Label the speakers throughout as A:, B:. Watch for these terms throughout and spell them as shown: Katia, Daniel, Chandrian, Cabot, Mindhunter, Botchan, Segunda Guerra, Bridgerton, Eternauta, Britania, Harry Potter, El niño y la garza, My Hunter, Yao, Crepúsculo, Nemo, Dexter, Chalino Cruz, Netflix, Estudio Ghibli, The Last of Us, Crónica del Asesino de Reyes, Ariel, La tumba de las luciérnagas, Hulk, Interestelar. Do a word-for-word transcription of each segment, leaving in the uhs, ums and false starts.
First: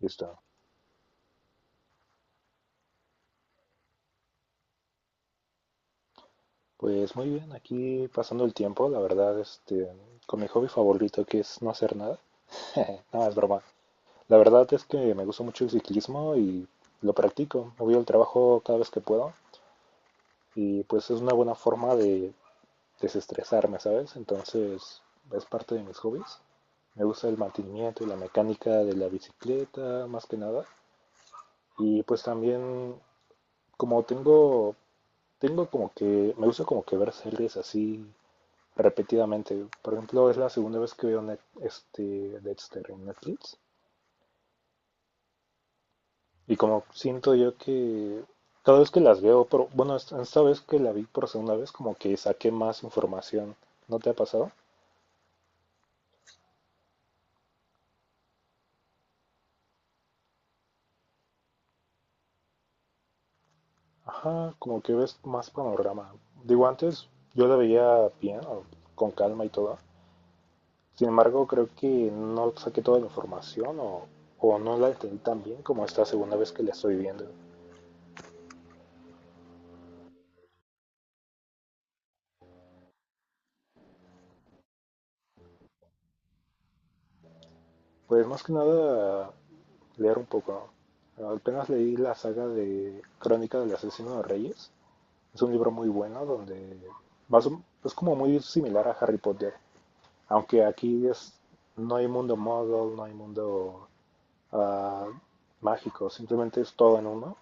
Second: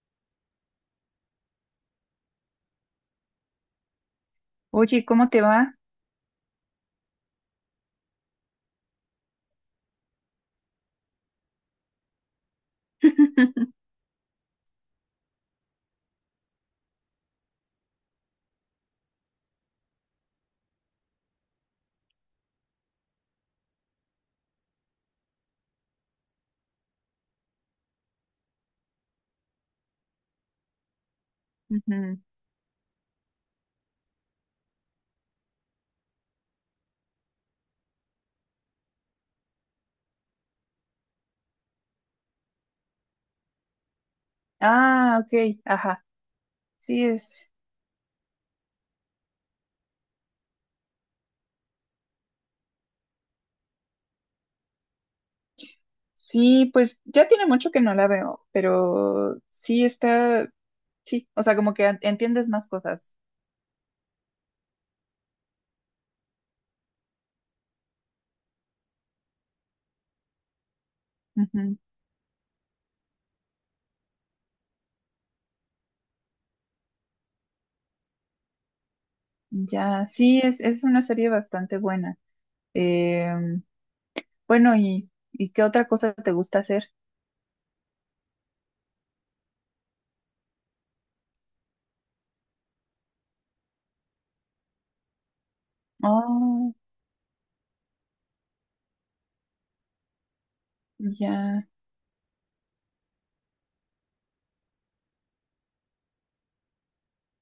A: Listo.
B: Oye, ¿cómo te va?
A: Pues muy bien, aquí pasando el tiempo, la verdad, este, con mi hobby favorito que es no hacer nada. No, es broma. La verdad es que me gusta mucho el ciclismo y lo practico. Me voy al trabajo cada vez que puedo y pues es una buena forma de desestresarme, ¿sabes? Entonces es parte de mis hobbies. Me gusta el mantenimiento y la mecánica de la bicicleta, más que nada. Y
B: Ujú.
A: pues también, como tengo, tengo como que, me gusta como que ver series así repetidamente. Por ejemplo, es la segunda vez que veo Net- este, Dexter en Netflix.
B: Ah, ok, ajá.
A: Y como
B: Sí,
A: siento
B: es.
A: yo que cada vez que las veo, pero bueno, esta esta vez que la vi por segunda vez, como que saqué más información. ¿No te ha pasado?
B: Sí, pues ya tiene mucho que no la veo, pero sí está. Sí, o sea, como que an- entiendes más cosas.
A: Ajá, como que ves más panorama. Digo, antes yo la veía bien, o con calma y todo. Sin embargo, creo
B: Ujú.
A: que no saqué toda la información o, o no la entendí tan bien como esta segunda vez que la estoy viendo.
B: Ya, sí, es, es una serie bastante buena. Em, bueno, ¿y, y qué otra cosa te gusta hacer?
A: Pues más que nada, leer un poco. ¿No? Apenas leí la saga de Crónica del Asesino de Reyes. Es un libro muy bueno
B: Oh,
A: donde más o- es como muy similar a Harry Potter, aunque aquí es,
B: ya.
A: no hay mundo model, no hay mundo ah, mágico, simplemente es todo en uno.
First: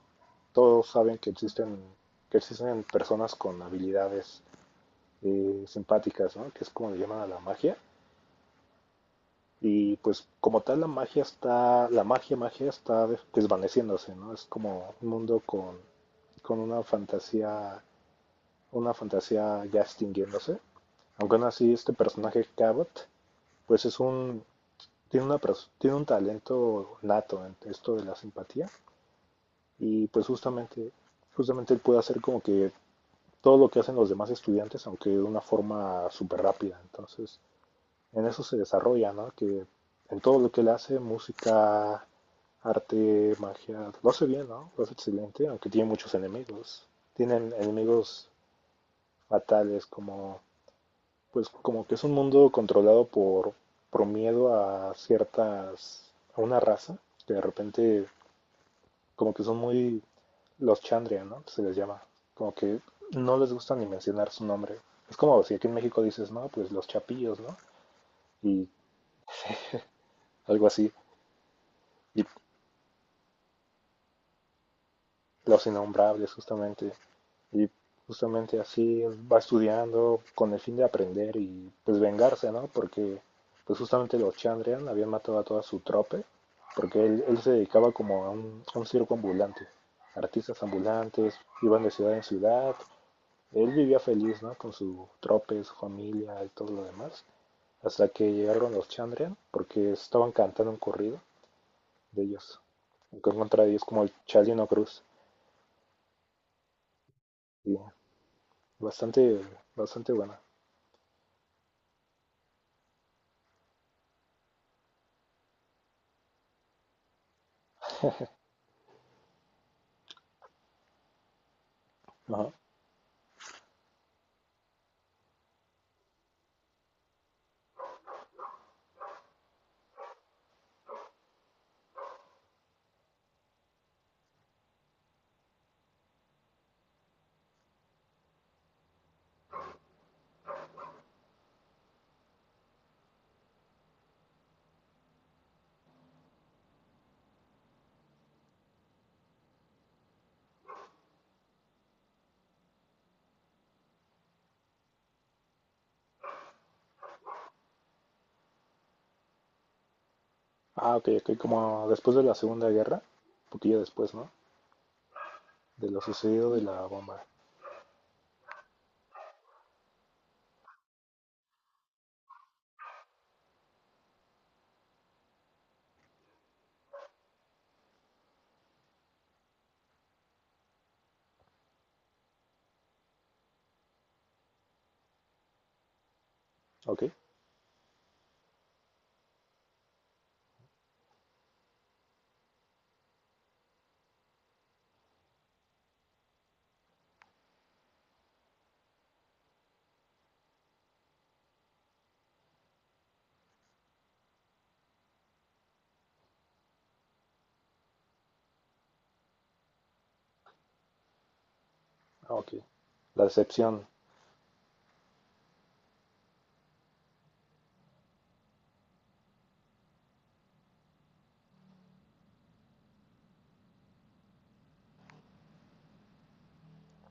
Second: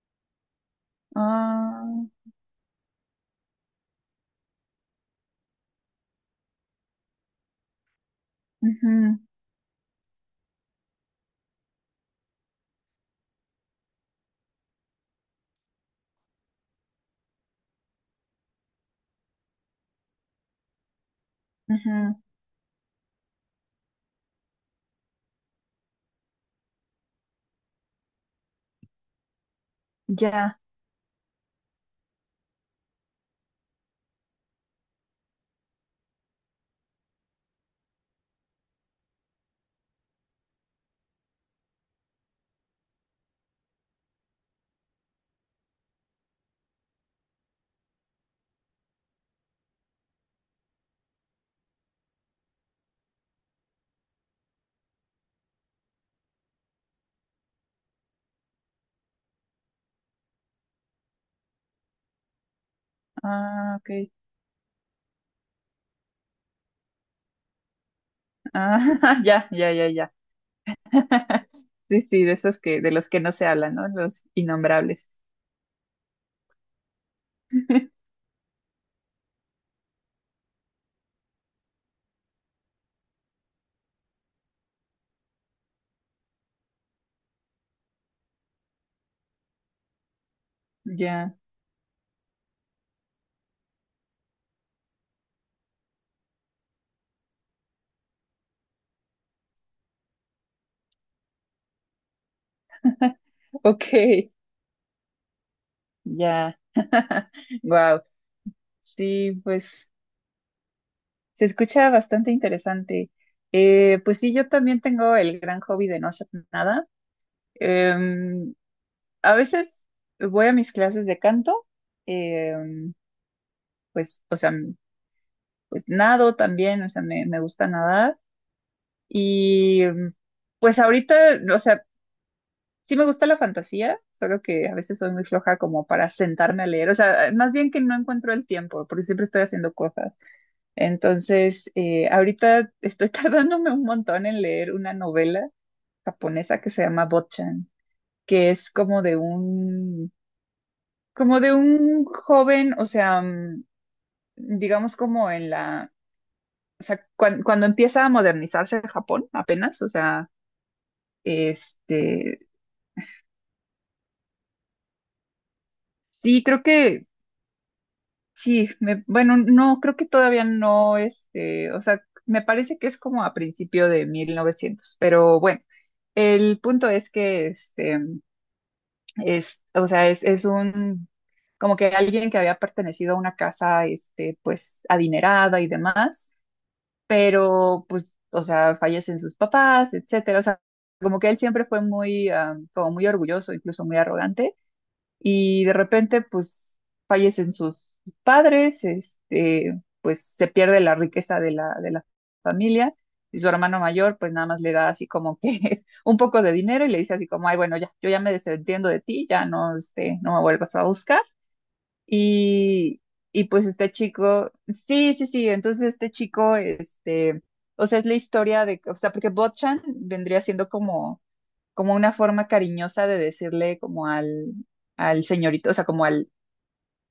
A: Todos saben que existen,
B: Ah,
A: que existen personas con habilidades eh, simpáticas, ¿no? Que es como le llaman a la magia.
B: ujú,
A: Y pues como tal la magia está, la magia, magia está des- desvaneciéndose, ¿no? Es como un mundo con, con una fantasía, una fantasía ya extinguiéndose. Aunque aún así este
B: ujú.
A: personaje Cabot, pues es un, tiene una, pers- tiene un talento nato en esto de la simpatía. Y pues
B: Ya.
A: justamente, justamente él puede hacer como que todo lo que hacen los demás estudiantes, aunque de una forma súper rápida. Entonces, en eso se desarrolla, ¿no? Que en todo lo que él hace, música, arte, magia, lo hace bien, ¿no? Lo hace excelente, aunque tiene muchos enemigos. Tienen enemigos fatales, como, pues, como que es un mundo controlado por, por miedo a ciertas, a una raza, que de repente, como que son muy, los Chandria, ¿no? Se les llama, como que no les gusta
B: Ah,
A: ni
B: ok.
A: mencionar su nombre. Es como si aquí en México dices, no, pues los chapillos, ¿no? Y
B: Ah, ya, ya, ya, ya.
A: algo así.
B: Sí, sí,
A: Y
B: de esos que, de los que no se hablan, ¿no? Los innombrables.
A: Los Innombrables, justamente. Y justamente así va estudiando con el fin de aprender y pues vengarse, ¿no? Porque pues justamente los Chandrian habían matado a toda su trope, porque él, él se dedicaba como a un, a un circo ambulante. Artistas ambulantes,
B: Ya,
A: iban de ciudad en ciudad. Él vivía feliz, ¿no? Con su trope, su familia y todo lo demás. Hasta que llegaron los Chandrian, porque estaban cantando un corrido de ellos. En contra de ellos
B: ok,
A: como el Chalino Cruz.
B: ya,
A: Y
B: wow. Sí,
A: bastante,
B: pues
A: bastante buena.
B: se escucha bastante interesante. Eh, pues sí, yo también tengo el gran hobby de no hacer nada. Em, a veces voy a mis clases de canto,
A: Ajá.
B: em, pues, o sea, pues nado también, o sea, me, me gusta nadar. Y em, pues ahorita, o sea, sí me gusta la fantasía, solo que a veces soy muy floja como para sentarme a leer. O sea, más bien que no encuentro el tiempo, porque siempre estoy haciendo cosas. Entonces, eh, ahorita estoy tardándome un montón en leer una novela japonesa que se llama Botchan, que es como de un, como de un joven, o sea, mm, digamos como en la, o sea, cuan- cuando empieza a modernizarse Japón apenas, o sea,
A: Ah, ok, ok, como después de la
B: este,
A: Segunda Guerra, un poquillo después, ¿no? De lo
B: sí,
A: sucedido de
B: creo
A: la
B: que
A: bomba.
B: sí, me, bueno, no, creo que todavía no, este, o sea, me parece que es como a principio de mil novecientos, pero bueno, el punto es que, este, es, o sea, es, es un, como que alguien que había pertenecido a una casa, este, pues, adinerada y demás,
A: Ok,
B: pero, pues, o sea, fallecen sus papás, etcétera, o sea, como que él siempre fue muy, ah, como muy orgulloso, incluso muy arrogante, y de repente pues fallecen sus padres, este, pues se pierde la riqueza de la, de la familia y su hermano mayor pues nada más le da así como que un poco de dinero y le dice así como, ay, bueno, ya, yo ya me desentiendo de ti, ya no, este, no me vuelvas a buscar.
A: ah, ok.
B: Y,
A: La
B: y pues
A: decepción.
B: este chico, sí, sí, sí, entonces este chico, este, o sea, es la historia de, o sea, porque Botchan vendría siendo como como una forma cariñosa de decirle como al, al señorito, o sea, como al,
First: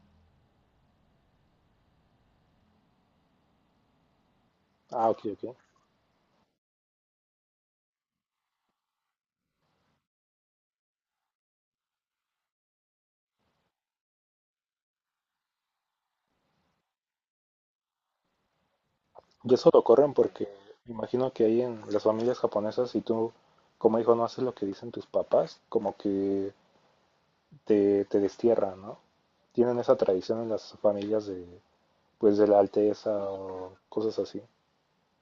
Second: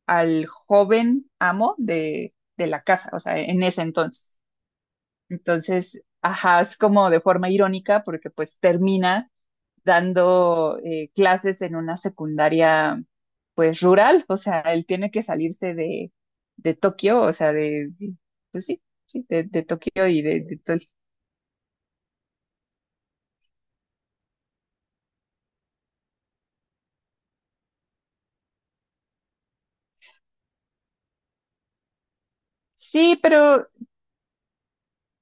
B: al joven amo de, de la casa, o sea, en ese entonces.
A: Ah, ok, ok.
B: Entonces, ajá, es como de forma irónica porque pues termina dando eh, clases en una secundaria pues rural, o sea, él tiene que salirse de, de Tokio, o sea, de, de- pues sí, sí, de,
A: Y
B: de
A: eso lo
B: Tokio
A: corren
B: y de,
A: porque
B: de todo el-
A: imagino que ahí en las familias japonesas, si tú como hijo no haces lo que dicen tus papás, como que te, te destierran, ¿no? Tienen esa tradición en las familias de, pues, de la
B: Sí,
A: alteza
B: pero
A: o cosas así.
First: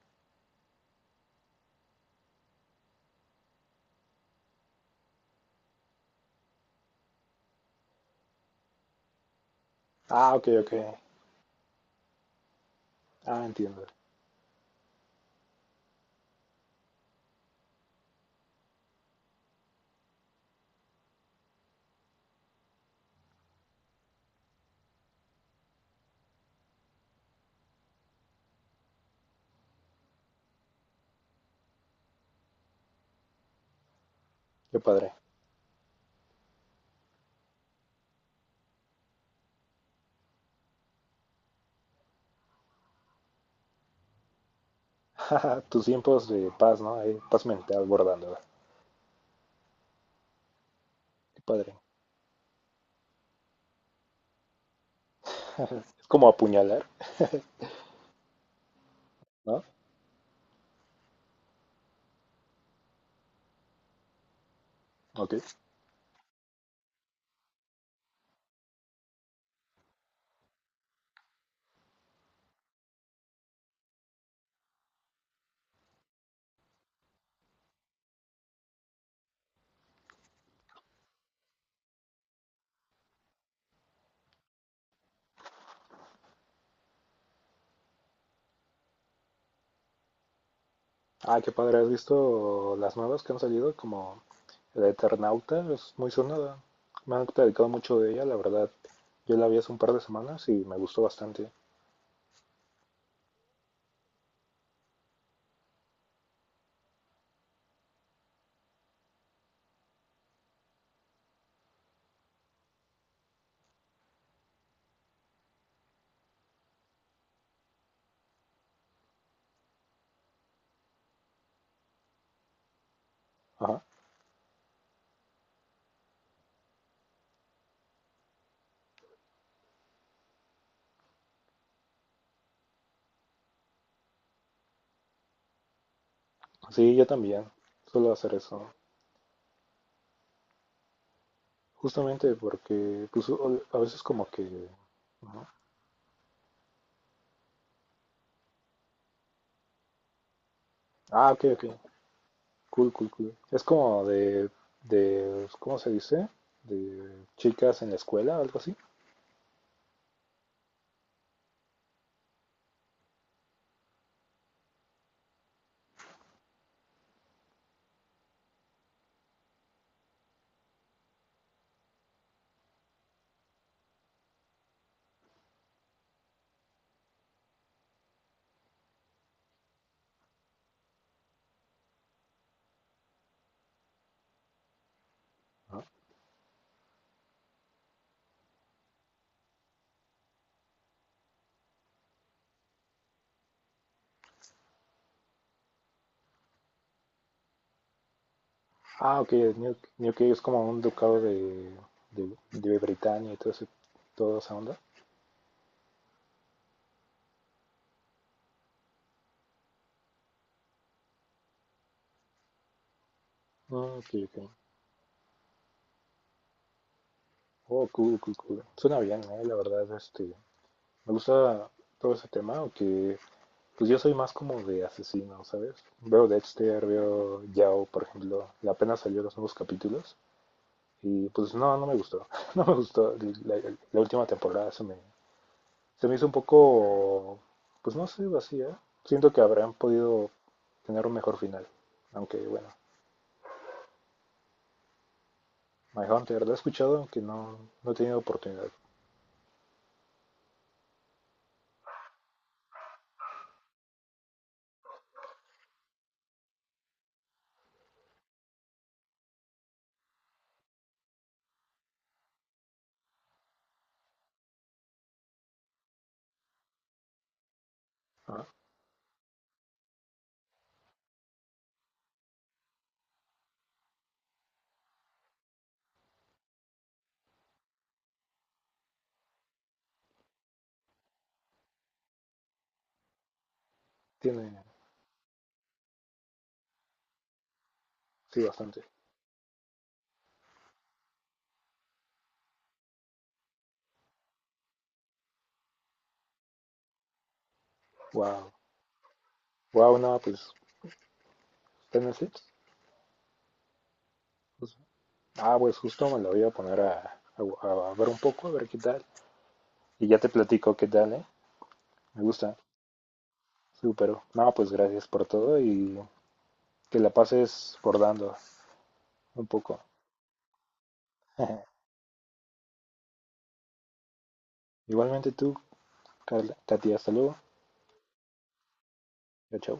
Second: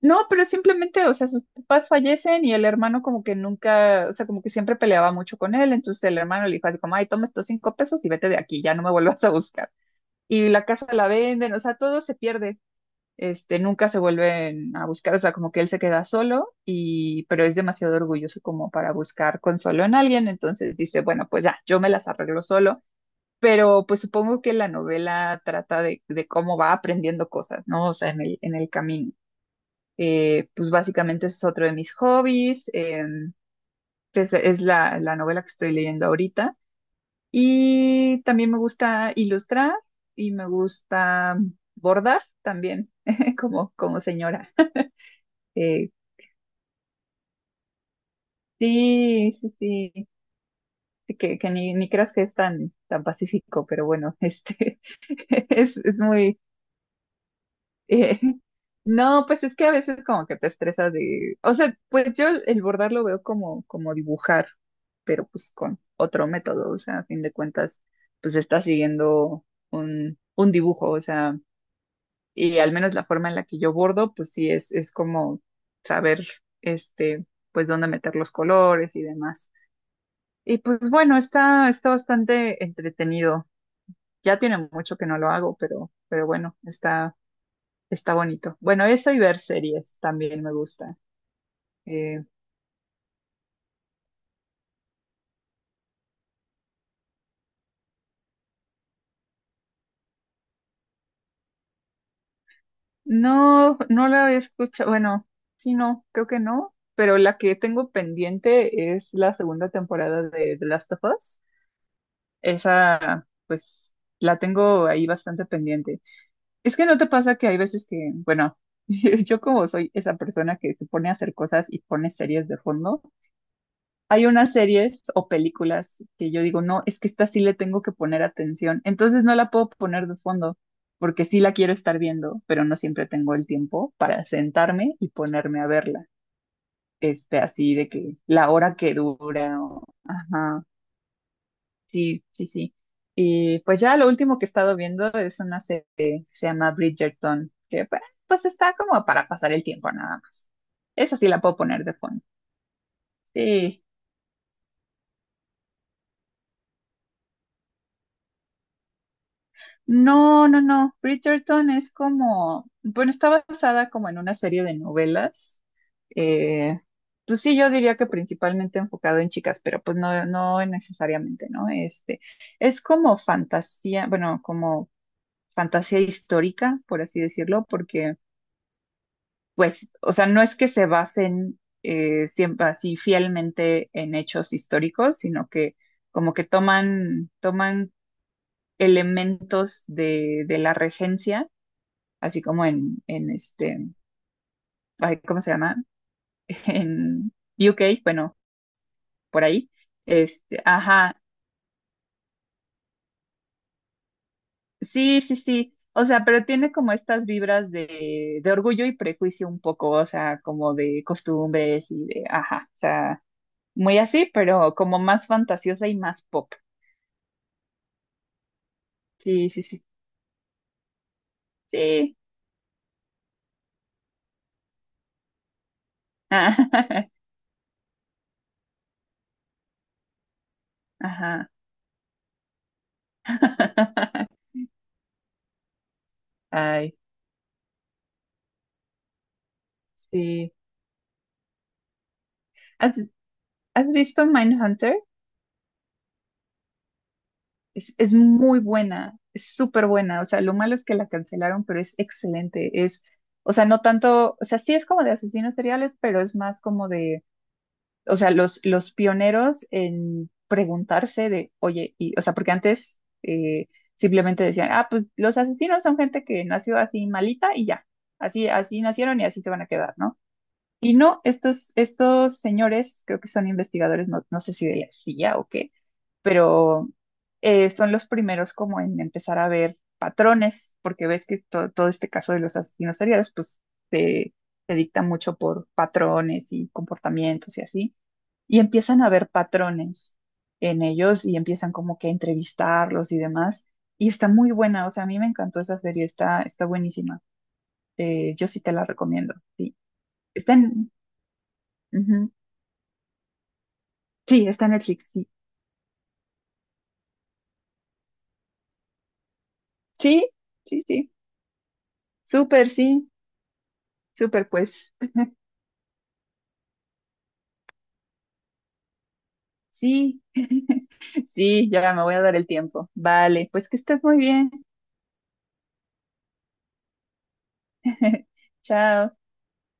B: no, pero simplemente, o sea, sus papás fallecen y el hermano como que nunca, o sea, como que siempre peleaba mucho con él, entonces el hermano le dijo así como, ay, toma estos cinco pesos y vete de aquí, ya no me vuelvas a buscar.
A: Ah, ok,
B: Y la
A: ok.
B: casa la venden, o sea, todo se pierde,
A: Ah,
B: este,
A: entiendo.
B: nunca se vuelven a buscar, o sea, como que él se queda solo y, pero es demasiado orgulloso como para buscar consuelo en alguien, entonces dice, bueno, pues ya, yo me las arreglo solo. Pero pues supongo que la novela trata de, de cómo va aprendiendo cosas, ¿no? O sea, en el, en el camino. Eh, pues básicamente ese es otro de mis hobbies. eh, es, es
A: Qué
B: la,
A: padre.
B: la novela que estoy leyendo ahorita. Y también me gusta ilustrar y me gusta bordar también, como, como señora.
A: Tus
B: Eh,
A: tiempos de paz, ¿no? Ahí, paz mental bordando.
B: sí, sí, sí, sí, Que,
A: Qué
B: que ni,
A: padre.
B: ni creas que es tan, tan pacífico, pero bueno, este es, es
A: Es como
B: muy,
A: apuñalar,
B: Eh, no, pues es
A: ¿no?
B: que a veces como que te estresas de, o sea, pues yo el bordar lo veo como, como dibujar, pero
A: Ok.
B: pues con otro método, o sea, a fin de cuentas, pues está siguiendo un, un dibujo, o sea, y al menos la forma en la que yo bordo, pues sí es, es como saber, este, pues dónde meter los colores y demás. Y pues bueno, está, está bastante entretenido. Ya tiene mucho que no lo hago, pero, pero bueno, está está bonito. Bueno, eso y ver series también me gusta.
A: Ah, qué padre. ¿Has
B: Eh,
A: visto las nuevas que han salido? Como el Eternauta, es muy sonada. Me han platicado mucho de ella, la verdad. Yo la vi hace un par de semanas y me gustó bastante.
B: no, no la he escuchado. Bueno, sí, no, creo que no. Pero la que tengo pendiente es la segunda temporada de The Last of Us. Esa, pues, la tengo ahí bastante pendiente. Es que no te pasa que hay veces que, bueno, yo como soy esa persona que se pone a hacer cosas y pone series de fondo,
A: Ajá.
B: hay unas series o películas que yo digo, no, es que esta sí le tengo que poner atención, entonces no la puedo poner de fondo porque sí la quiero estar viendo, pero no siempre tengo el tiempo para sentarme y ponerme a verla,
A: Sí, yo
B: este,
A: también.
B: así de
A: Suelo
B: que
A: hacer
B: la
A: eso.
B: hora que dura, o- ajá, sí,
A: Justamente
B: sí, sí.
A: porque, pues,
B: Y
A: o- a
B: pues ya
A: veces
B: lo
A: como
B: último que he
A: que...
B: estado viendo es
A: Ajá.
B: una serie que se llama Bridgerton, que pues pues, está como para pasar el tiempo nada más. Esa sí
A: Ah,
B: la
A: ok,
B: puedo
A: ok.
B: poner de fondo.
A: Cool, cool, cool. Es
B: Sí.
A: como de, de, ¿cómo se dice? De chicas en la escuela, algo así.
B: No, no, no. Bridgerton es como, bueno, está basada como en una serie de novelas. Eh, pues sí, yo diría que principalmente enfocado en chicas, pero pues no, no necesariamente, ¿no? Este, es como fantasía, bueno, como fantasía histórica, por así decirlo, porque pues, o sea, no es que se basen eh, siempre así fielmente en hechos históricos, sino que
A: ¿No?
B: como que toman, toman elementos de, de la regencia así como en, en este, ay, ¿cómo se llama? En U K bueno,
A: Ah, ok,
B: por ahí.
A: New, New Cave es
B: Este,
A: como un
B: ajá,
A: ducado de, de, de Britania y todo ese, toda esa onda.
B: sí, sí, sí. O sea, pero tiene como estas vibras de, de orgullo y prejuicio un poco, o sea, como de costumbres y de, ajá, o sea, muy
A: Ah, ok,
B: así,
A: ok.
B: pero como más fantasiosa y más pop.
A: Oh, cool, cool, cool. Suena bien, eh,
B: Sí,
A: la
B: sí, sí,
A: verdad, este, me gusta todo
B: sí.
A: ese tema, aunque pues yo soy más como de asesino, ¿sabes? Veo Dexter, veo Yao, por ejemplo, apenas salió los nuevos capítulos. Y
B: Ajá.
A: pues no, no me gustó. No me gustó. La, la última temporada se me, se me hizo un
B: Ay,
A: poco, pues no sé, vacía. Siento que habrán podido
B: sí.
A: tener un mejor final. Aunque bueno,
B: ¿Has, has visto Mindhunter?
A: My Hunter lo he escuchado, aunque no, no he
B: Es, es
A: tenido
B: muy
A: oportunidad.
B: buena, es súper buena. O sea, lo malo es que la cancelaron, pero es excelente. Es, o sea, no tanto, o sea, sí es como de asesinos seriales, pero es más como de, o sea, los, los pioneros en preguntarse de, oye, y, o sea, porque antes eh, simplemente decían, ah, pues los asesinos son gente que nació así malita y ya,
A: Ah,
B: así, así nacieron y así se van a quedar, ¿no? Y no, estos, estos señores, creo que son investigadores, no, no sé si de la C I A o qué, pero eh, son los primeros como en empezar a ver patrones, porque ves que to- todo este caso de los asesinos seriales, pues se,
A: tiene,
B: se dicta mucho por patrones y comportamientos y así,
A: sí,
B: y
A: bastante.
B: empiezan a ver patrones en ellos y empiezan como que a entrevistarlos y demás, y está muy buena, o sea, a mí me encantó esa serie, está, está buenísima. Eh, yo
A: Wow.
B: sí te la recomiendo, sí.
A: Wow, no, pues
B: Está en...
A: está en
B: ujú.
A: Netflix.
B: Sí, está en
A: Pues,
B: Netflix, sí.
A: ah, pues justo me la voy a poner a, a- a ver un poco, a ver qué tal. Y ya
B: Sí,
A: te platico
B: sí,
A: qué
B: sí.
A: tal, ¿eh? Me gusta.
B: Súper, sí.
A: Súper.
B: Súper,
A: No, pues
B: pues.
A: gracias por todo y que la pases bordando. Un poco.
B: Sí, sí, ya me voy a dar el tiempo. Vale, pues que estés muy bien.
A: Igualmente tú, Katia. Hasta luego.
B: Chao.
A: Chao, chao.